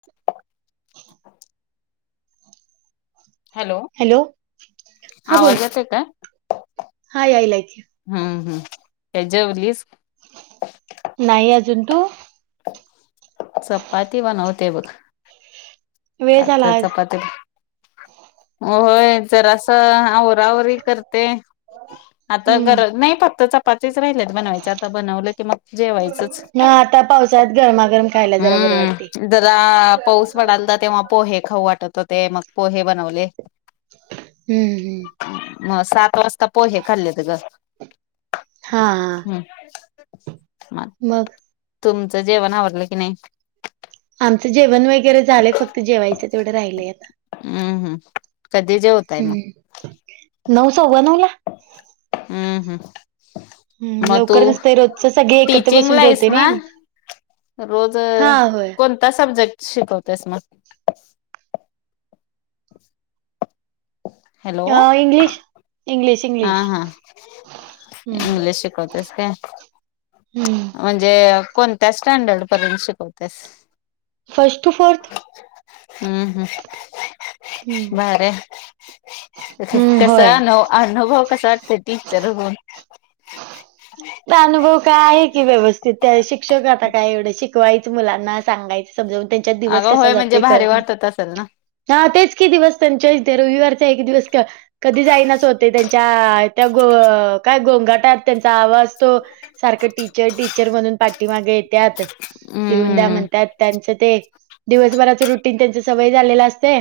मय [unintelligible] हॅलो हा बोल आवाज य की आहे काय? हा यायलाय की हम्म काय जेवलीस? नाही आजून. तुम्ही? चपाती बनवते बघ. वेळ झाला आता आज चपाती, होय जरासं आवराआवरी करते. आता हम्म गरज नाही फक्त चपाचेच राहिल्यात बनवायचे आता बनवलं की मग जेवायचं‌. हा आता पावसाळ्यात गरमा-गरम खायला जरा बरं वाटतय. पडलता तेव्हा पोहे खाऊ वाटत होते मग पोहे बनवले. हम्म, हम्म. मग सात वाजता पोहे खाल्ले तर ग. हा हा हम्म. मग, तुमचं जेवण आवरलं की नाही? आमचं जेवण वगैरे झालंय फक्त जेवायचं तेवढं राहिलय आता हम्म हम्म. कधी जेवताय मग? हम्म. नऊ- सव्वानऊला. हम्म, हम्म. हम्, मग तू लवकर नसतय रोजच सगळे एकत्र बसून टीचिंगला आहेस जेवतोय ना? नयी. रोज, कोणता सब्जेक्ट शिकवतेस मग? हॅलो अ, इंग्लिश. इंग्लिश हा, इंग्लिश हा हम्म इंग्लिश शिकवतेस काय. हम्म. म्हणजे कोणत्या स्टँडर्ड पर्यंत शिकवतेस? First to fourth. हम्म, हम्म हम्म भारी हाय. हम्म कसा होय अनु, अनुभव कसा वाटत टीचर हुन. अनुभव काय, आहे की व्यवस्थित शिक्षक आता काय एवढं शिकवायचं मुलांना सांगायचं. समजून. त्यांच्यात दिवस अगं कसा होय म्हणजे जातोय भारी कळत नाही. वाटत असेल ना? हा तेच कि दिवस, त्यांच्याच ते रविवारचा एक दिवस क कधी जाईन असं होतय. त्यांच्या त्या गो काय गोंगाटात त्यांचा आवाज तो सारख टीचर, टीचर म्हणून पाठीमागे त्यातच, लिहून द्या हम्म म्हणत्यात त्यांच ते दिवसभराच रुटीन त्यचंच सवय झालेल असतय.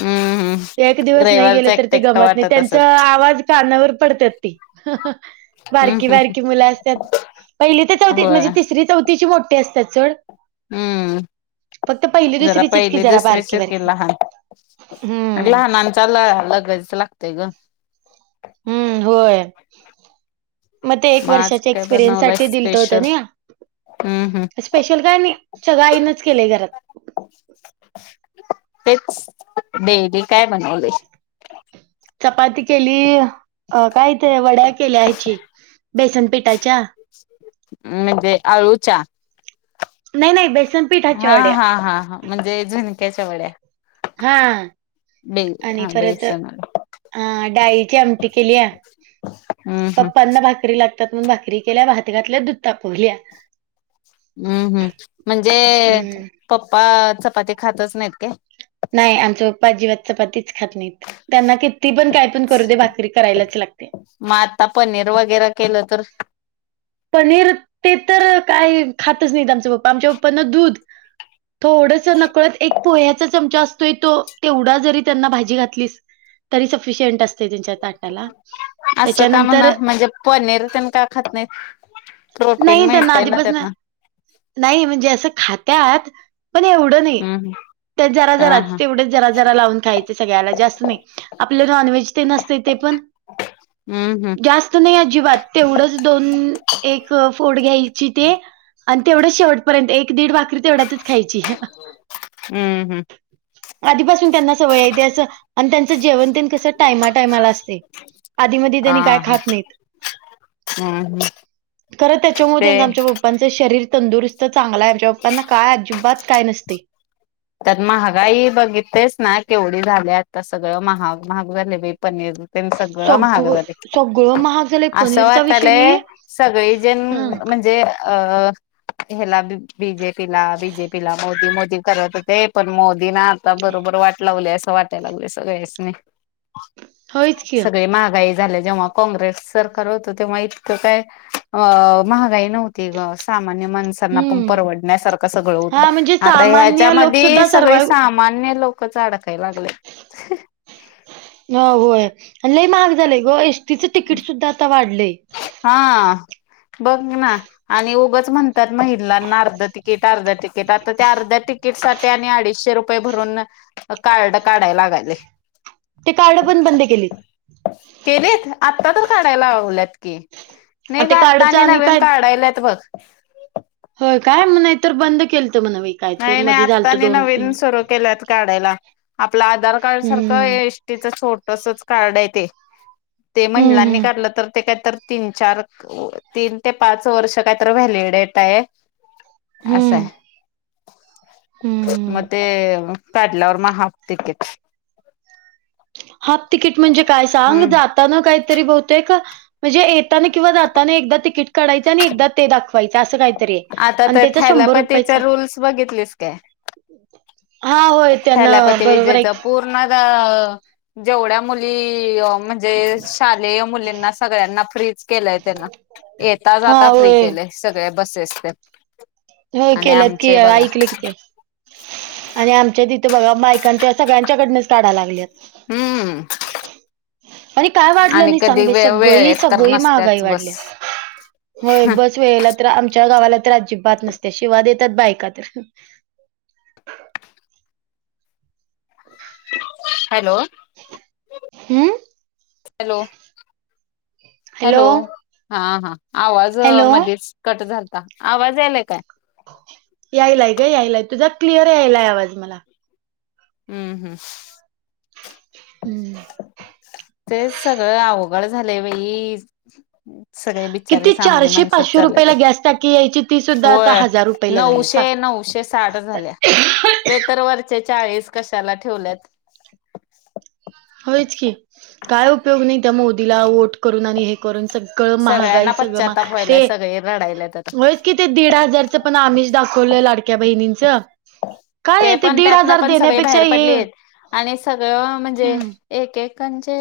हम्म एक हम्म दिवस नाही रविवारच गेले तर एकटं ते एकटं गमत नाही. वाटत असेल? त्यांचा आवाज कानावर पडत्यात ती हम्म बारकी, बारकी हम्म असत्यात, पहिली तर चौथी होय म्हणजे तिसरी चौथीची मोठी असत्यात सोड. हम्म फक्त पहिली, जरा दुसरीचच की पहिली जरा दुसरी बारकी शिकेल -बारखी. लहान. लहानांचा लळा लगायच लागतेय ग. हम्म होय. मग ते एक आज वर्षाच्या काय एक्सपिरियन्स बनवलाय साठी दिलंत हो स्पेशल? त्यांनी. हम्म, हम्म. स्पेशल काय नाही, सगळं आईनच केलंय घरात. तेच बेबी काय बनवलय. चपाती केली, अ काय ते वड्या केल्या ह्याची बेसनपीठाच्या. म्हणजे आळुच्या? नाही, नाही बेस हा, हा, हा म्हणजे झुणक्याच्या वड्या. हा. बे आणि हा परत बेसन आ, डाळीची आमटी केलीया. हम्म हम्म पप्पांना भाकरी लागतात म्हणन भाकरी केल्या भात घातली दुध तापवलीया. हम्म, हम्म म्हणजे हम्म पप्पा चपाती खातच नाहीत काय? नाही, आमच पप्पा अजिबात चपातीच खात नाहीत. त्यांना किती पण काय पण करू दे, भाकरी करायलाच लागते. मग आता पनीर वगैरे केलं तर, पनीर ते तर काय खातच नाहीत आमचं पप्पा आमच्या पप्पांना दूध, थोडस नकळत एक पोह्याचा चमचा अस तेवढा जरी त्यांना भाजी घातलीस तरी सफिशंट असते त्यांच्यात. ताटाला असं का त्याच्यानंतर, म्हणा म्हणजे पनीर तेन का खात नाहीत? प्रोटीन नाही त्यांना मिळतेय ना आधीपासन त्यातनं नाही म्हणजे असं खात्यात, पण एवढं नाही. हम्म हम्म त्या जरा हा जराच हा तेवढेच जरा जरा लावून खायचे सगळ्याला जास्त नाही. आपलं नॉनव्हेज तेन असतय ते पण, हम् हम्. जास्त नाही अजिबात तेवढंच दोन एक फोड घ्यायची ते आणि तेवढंच शेवटपर्यंत एक दीड भाकरी तेवढ्याच खायची. हम्म हम्म. आधीपासून त्यांना सवय आहे ते असं आणि त्यांचं जेवण ते कसं टायमा टायमाला असतय. कधीमधी हा त्यांनी काय हा खात नाहीत. हम्म हम्. खरं त्याच्यामुळे आमच्या पप्पांचं शरीर तंदुरुस्त चांगला आहे आमच्या पप्पांना काय, अजिबात काय नसतय. त्यात महागाई बघिततेच ना केवढी झालीय! आता सगळं महाग महाग झालेय बाई पनीर. ते सगळं महाग झालय. सगळं महाग झालंय असं पनीरचा विषय वाटतालेय नाहीये सगळे जन हा म्हणजे, अ ह्याला बीजेपीला बीजेपीला मोदी मोदी करत होते. पण मोदीनं आता बरोबर वाट लावलीय असं वाटायला लागलय सगळ्यासनी. होयच की सगळे महागाई झाले जेव्हा काँग्रेस सरकार होतं तेव्हा इतकं काय, अ महागाई नव्हती ग सामान्य माणस त्यांना पण हम्म परवडण्यासारखं सगळं होतं. हा म्हणजे आता याच्या सामान्य लोक मध्ये सुद्धा सगळी सर्वाइव्ह सामान्य लोकच अडकाय लागलेत. हो होय आणि लय महाग झालंय ग, एसटीचं तिकीट सुद्धा आता वाढलंय. हा बघ ना आणि उगंच म्हणतात महिलांना अर्ध तिकीट, अर्ध तिकट. तिकट आता त्या अर्ध्या तिकीटसाठी आणि अडीचशे रुपये भरून कार्ड काढायला लागालय. ते कार्ड पण बंद केलीत. ते व्ही? आत्ता तर काढाय लावल्यात की, नाही ग ते आत्ता कार्डच आणि नवीन काय काढल्यात बघ. होय काय? नाहीतर बंद केलतं म्हणं बाई काय तर नाही नाही मधी झालत आत्तानी दोन तीन नवीन सुरू केल्यात. काढायला आपलं आधार कार्ड सारखं ए हम्म एसटीच छोटसचं कार्ड आहे ते. ते महिलांनी हम्म काढलं तर ते काहीतर तीन, चार, तीन ते पाच वर्ष काहीत व्हॅलिडेडेट आहे. असाय. हम्म मग हम्म ते काढल्यावर मग हाफ तिकीट. हाफ तिकीट म्हणजे काय सांग हम्म जाताना काहीतरी बहुतेक म्हणजे येताना किंवा जाताना एकदा तिकीट काढायचं आणि एकदा ते दाखवायच असं काहीतरी आहे आता आणि तर त्याच शंभर रुपयाच थॅलापतीचा रूल्स बघितलीस काय? हा होय त्यांन बरोबर एक नगव जेवढ्या मुली म्हणजे शालेय मुलींना सगळ्यांना फ्रीच केलंय त्यांना. येता हा जाता फ्री होय केले सगळे बसेस ते व्हय आणि केल्यात की आमचे बघा ऐकलं कि ते आणि आमच्या तिथं बघा बायकांच्या सगळ्यांच्याकडनच काढा लागल्यात हम्म आणि काय वाढलं आणि नाही सांग कधी ब वे सगळी वेळेत तर सगळी महागाई नसत्याच बस. वाढली. होय बस वेळेला तर आमच्या गावाला तर अजिबात नसते शिवाद येतात बायका तर हॅलो हॅलो ह हॅलो हा हा आवाज हॅलो मध्येच कट झालता आवाज यालाय काय? यायलाय ग यायलाय तुझा क्लिअर यायलाय आवाज मला हम्म हम्म हम्म तेच सगळं अवघड झालंय बाई. सगळे बिचारे किती सामान्य चारशे माणसात पाचशे चालले ते रुपयाला गॅस टाकी यायची ती सुद्धा आता होय. हजार रुपयाला झाली सांग नऊशे नऊशे साठ झाल्या ते तर वरचे चाळीस कशाला ठेवल्यात. होयच की काय उपयोग नाही त्या मोदीला वोट करून आणि हे करून सगळ कळ महागाई सगळ्यांना सगळं म पश्चाताप व्हायलाय ते सगळे रडायलात आता वळ कि ते दीड हजारचं पण आमीस दाखवलं लाडक्या बहिणीचं काय आहे ते पण दीड त्यातन हजार पण सगळे देण्यापेक्षा बाहेर हे पडलेत आणि सगळं म्हणजे हम्म एकेकांचे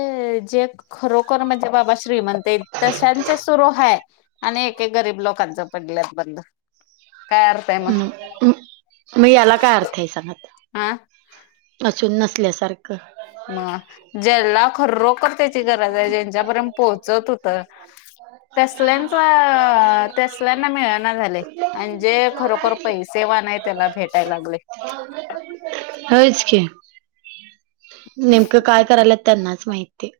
जे खरोखर म्हणजे बाबा श्रीमंत आहे. ते तशांचे सुरू हाय आणि एके गरीब लोकांच पडल्यात बंद. काय अर्थ आहे मग हम् मग याला काय अर्थ आहे सांग आता. हा असून नसल्यासारखं. म ज्याला खरोखर त्याची गरज आहे ज्यांच्यापर्यंत पोहोचत होत. तसल्यांच तसल्यांना मिळना झाले. म्हणजे खरोखर पैसे वान हाय त्याला भेटायला लागले. होयच की, नेमकं काय करायला त्यांनाच माहीत की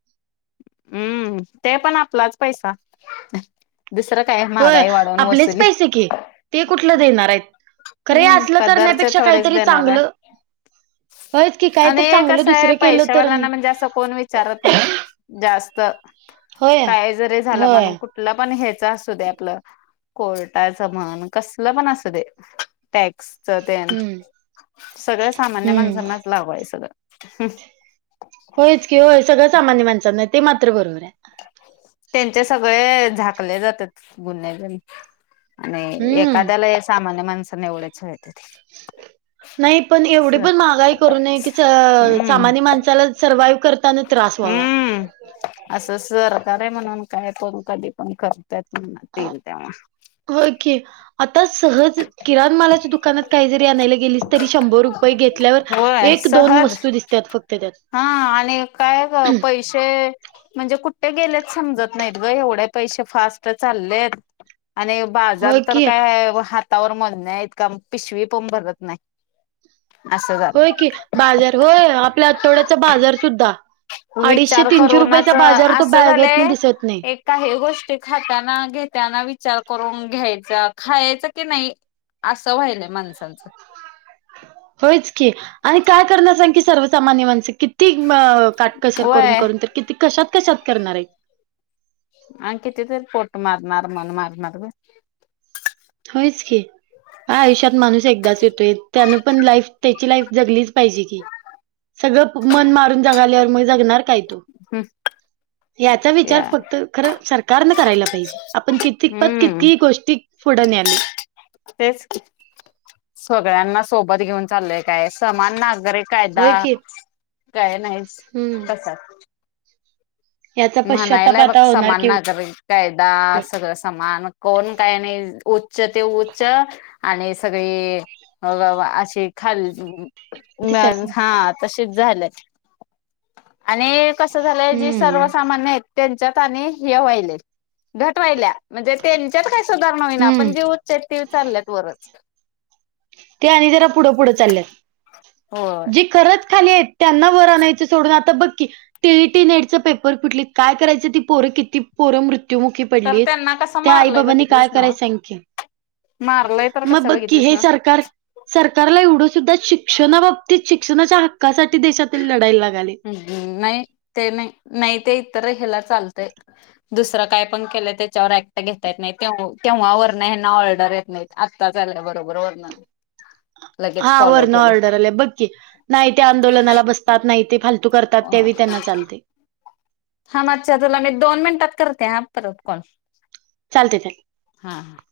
हम्म ते पण आपलाच पैसा दुसरं काय होय महागाई वाढवून आपलेच वसुली. पैसे की ते कुठलं देणार आहे. हम्म पदारचे थोडेच देणार आहे. चांगलं होयच की आणि काहीतरी एक चांगलं कसं आहे दुसरं केलं तर आणि पैशावालांना म्हणजे असं कोण विचारत नाही. जास्त होय काय जरी झालं होय. म्हण कुठ आपलं पण ह्याच असू दे आपलं कोर्टाचं म्हण कसल पण असू दे. टॅक्सच ते हम्म सगळ्या सामान्य हम्म माणसांना लागू हाय सगळं. होयच कि होय सगळं सामान्य माणसांना ते मात्र बरोबर आहे. त्यांचे सगळे झाकले जातात गुन्ह्या गारी. आणि हम्म एखाद्याला या सामान्य माणसाने एवढ्याचते ते. नाही पण एवढी पण महागाई करू नये की हम्म सामान्य माणसाला सर्वाइव्ह करताना त्रास व्हावा. हम्म असं सरकार आहे म्हणून काय करण कधी पण करतात म्हणतील तेव्हा. होय की. आता सहज किराणमालाच्या दुकानात काही जरी आणायला गेलीस तरी शंभर रुपये घेतल्यावर होय एक -दोन सहज वस्तू दिसतात फक्त त्यात आणि काय ग.. पै ते.. म्हणजे कुठे गेलेच समजत नाहीत ग एवढे पैसे फास्ट चाललेत. आणि बाजार होय तर की काय हातावर म्हण्या इतका पिशवी पण भरत नाही़ होय की बाजार होय आपल्या आठवड्याचा बाजार सुद्धा अडीचशे विचार -तीनशे रुपयाचा करूनच बाजार तो असं बॅगतन नाही झालंय दिसत नाही. एक काही गोष्टी खाताना, घेताना विचार करून घ्यायचा खायच की नाही. असं व्हायलय माणसांचं. होयच की आणि काय करण्या सां की सर्वसामान्य माणस की ती अ.. काटकसर करून- वय करून तर किती कशात -कशात करणार आहे. आणि किती तरी पोट मारणार, मन मारणार ग.. होयच की, हा.. आयुष्यात माणूस एकदाच येतोय त्यानं पण लाईफ त्याची लाईफ जगलीच पाहिजे की, सगळं मन मारून जगाल्यावर मग जगणार काय याचा विचार या फक्त.. खरं सरकारन करायला पाहिजे. आपण किती पत हम्म कितीही गोष्टी पुढं न्यायलोय. तेच की.. सगळ्यांना सोबत घेऊन चाललंय काय समान नागरिक कायदा.... होय की काय नाहीच, हम्म तसाच याचा म्हणायला पश्चाताप आहे आता बघ होणार समान किंवा नागरिक कायदा.. सगळं समान कोण काय नाही, उच्च ते उच्च आणि सगळे व.. असशी खाल [inaudible] सर हा.. तशीच झालंय आणि कस झालंय जी हम्म सर्वच मानेत त्यांच्यात आणि हे व्हायलेत. घट व्हायल्यात म्हणजे त्यांच्यात काही सुधारणा होईना आपण हम्म जे उच्च आहेत ते चालल्यात वरच. ते आणि जरा पुढं -पुढ चाललेत, होय जी खरंच खाली आहेत. त्यांना वर आणायचं सोडून आता बघ की टी. ई नेटच पेपर फुटली, काय करायचं ती पोरं किती पोरं मृत्युमुखी तर पडलीत, त्यांना कसं त्या आई मारलंय -बाबानी काय बघितलीस ना करायच सांग की? मारलंय तर मग कसं बघ की बघितलीस हे ना सरकार सरकारला एवढं सुद्धा शिक्षणाबाबतीत शिक्षणाच्या हक्कासाठी देशातील लढाय लागलय. ह्.. नाही ते नाही... नाही ते इतर ह्याला चालतयं. दुसरं काय पण केलं त्याच्यावर ऍक्ट घेता येत नाही, तेव्हा.. तेव्हा ह्याना ऑर्डर येत नाही. आता चाललं बरोबर वरन हा.. वरणं ऑर्डर आले बघ कि नाही ते आंदोलनाला बसतात नाही ते फालतू करतात ते बी त्यांना चालतंय. हा मच्छा तुला मी दोन मिनिटात करते ह परत कॉल. चालतंय- चालतंय हा.. आ...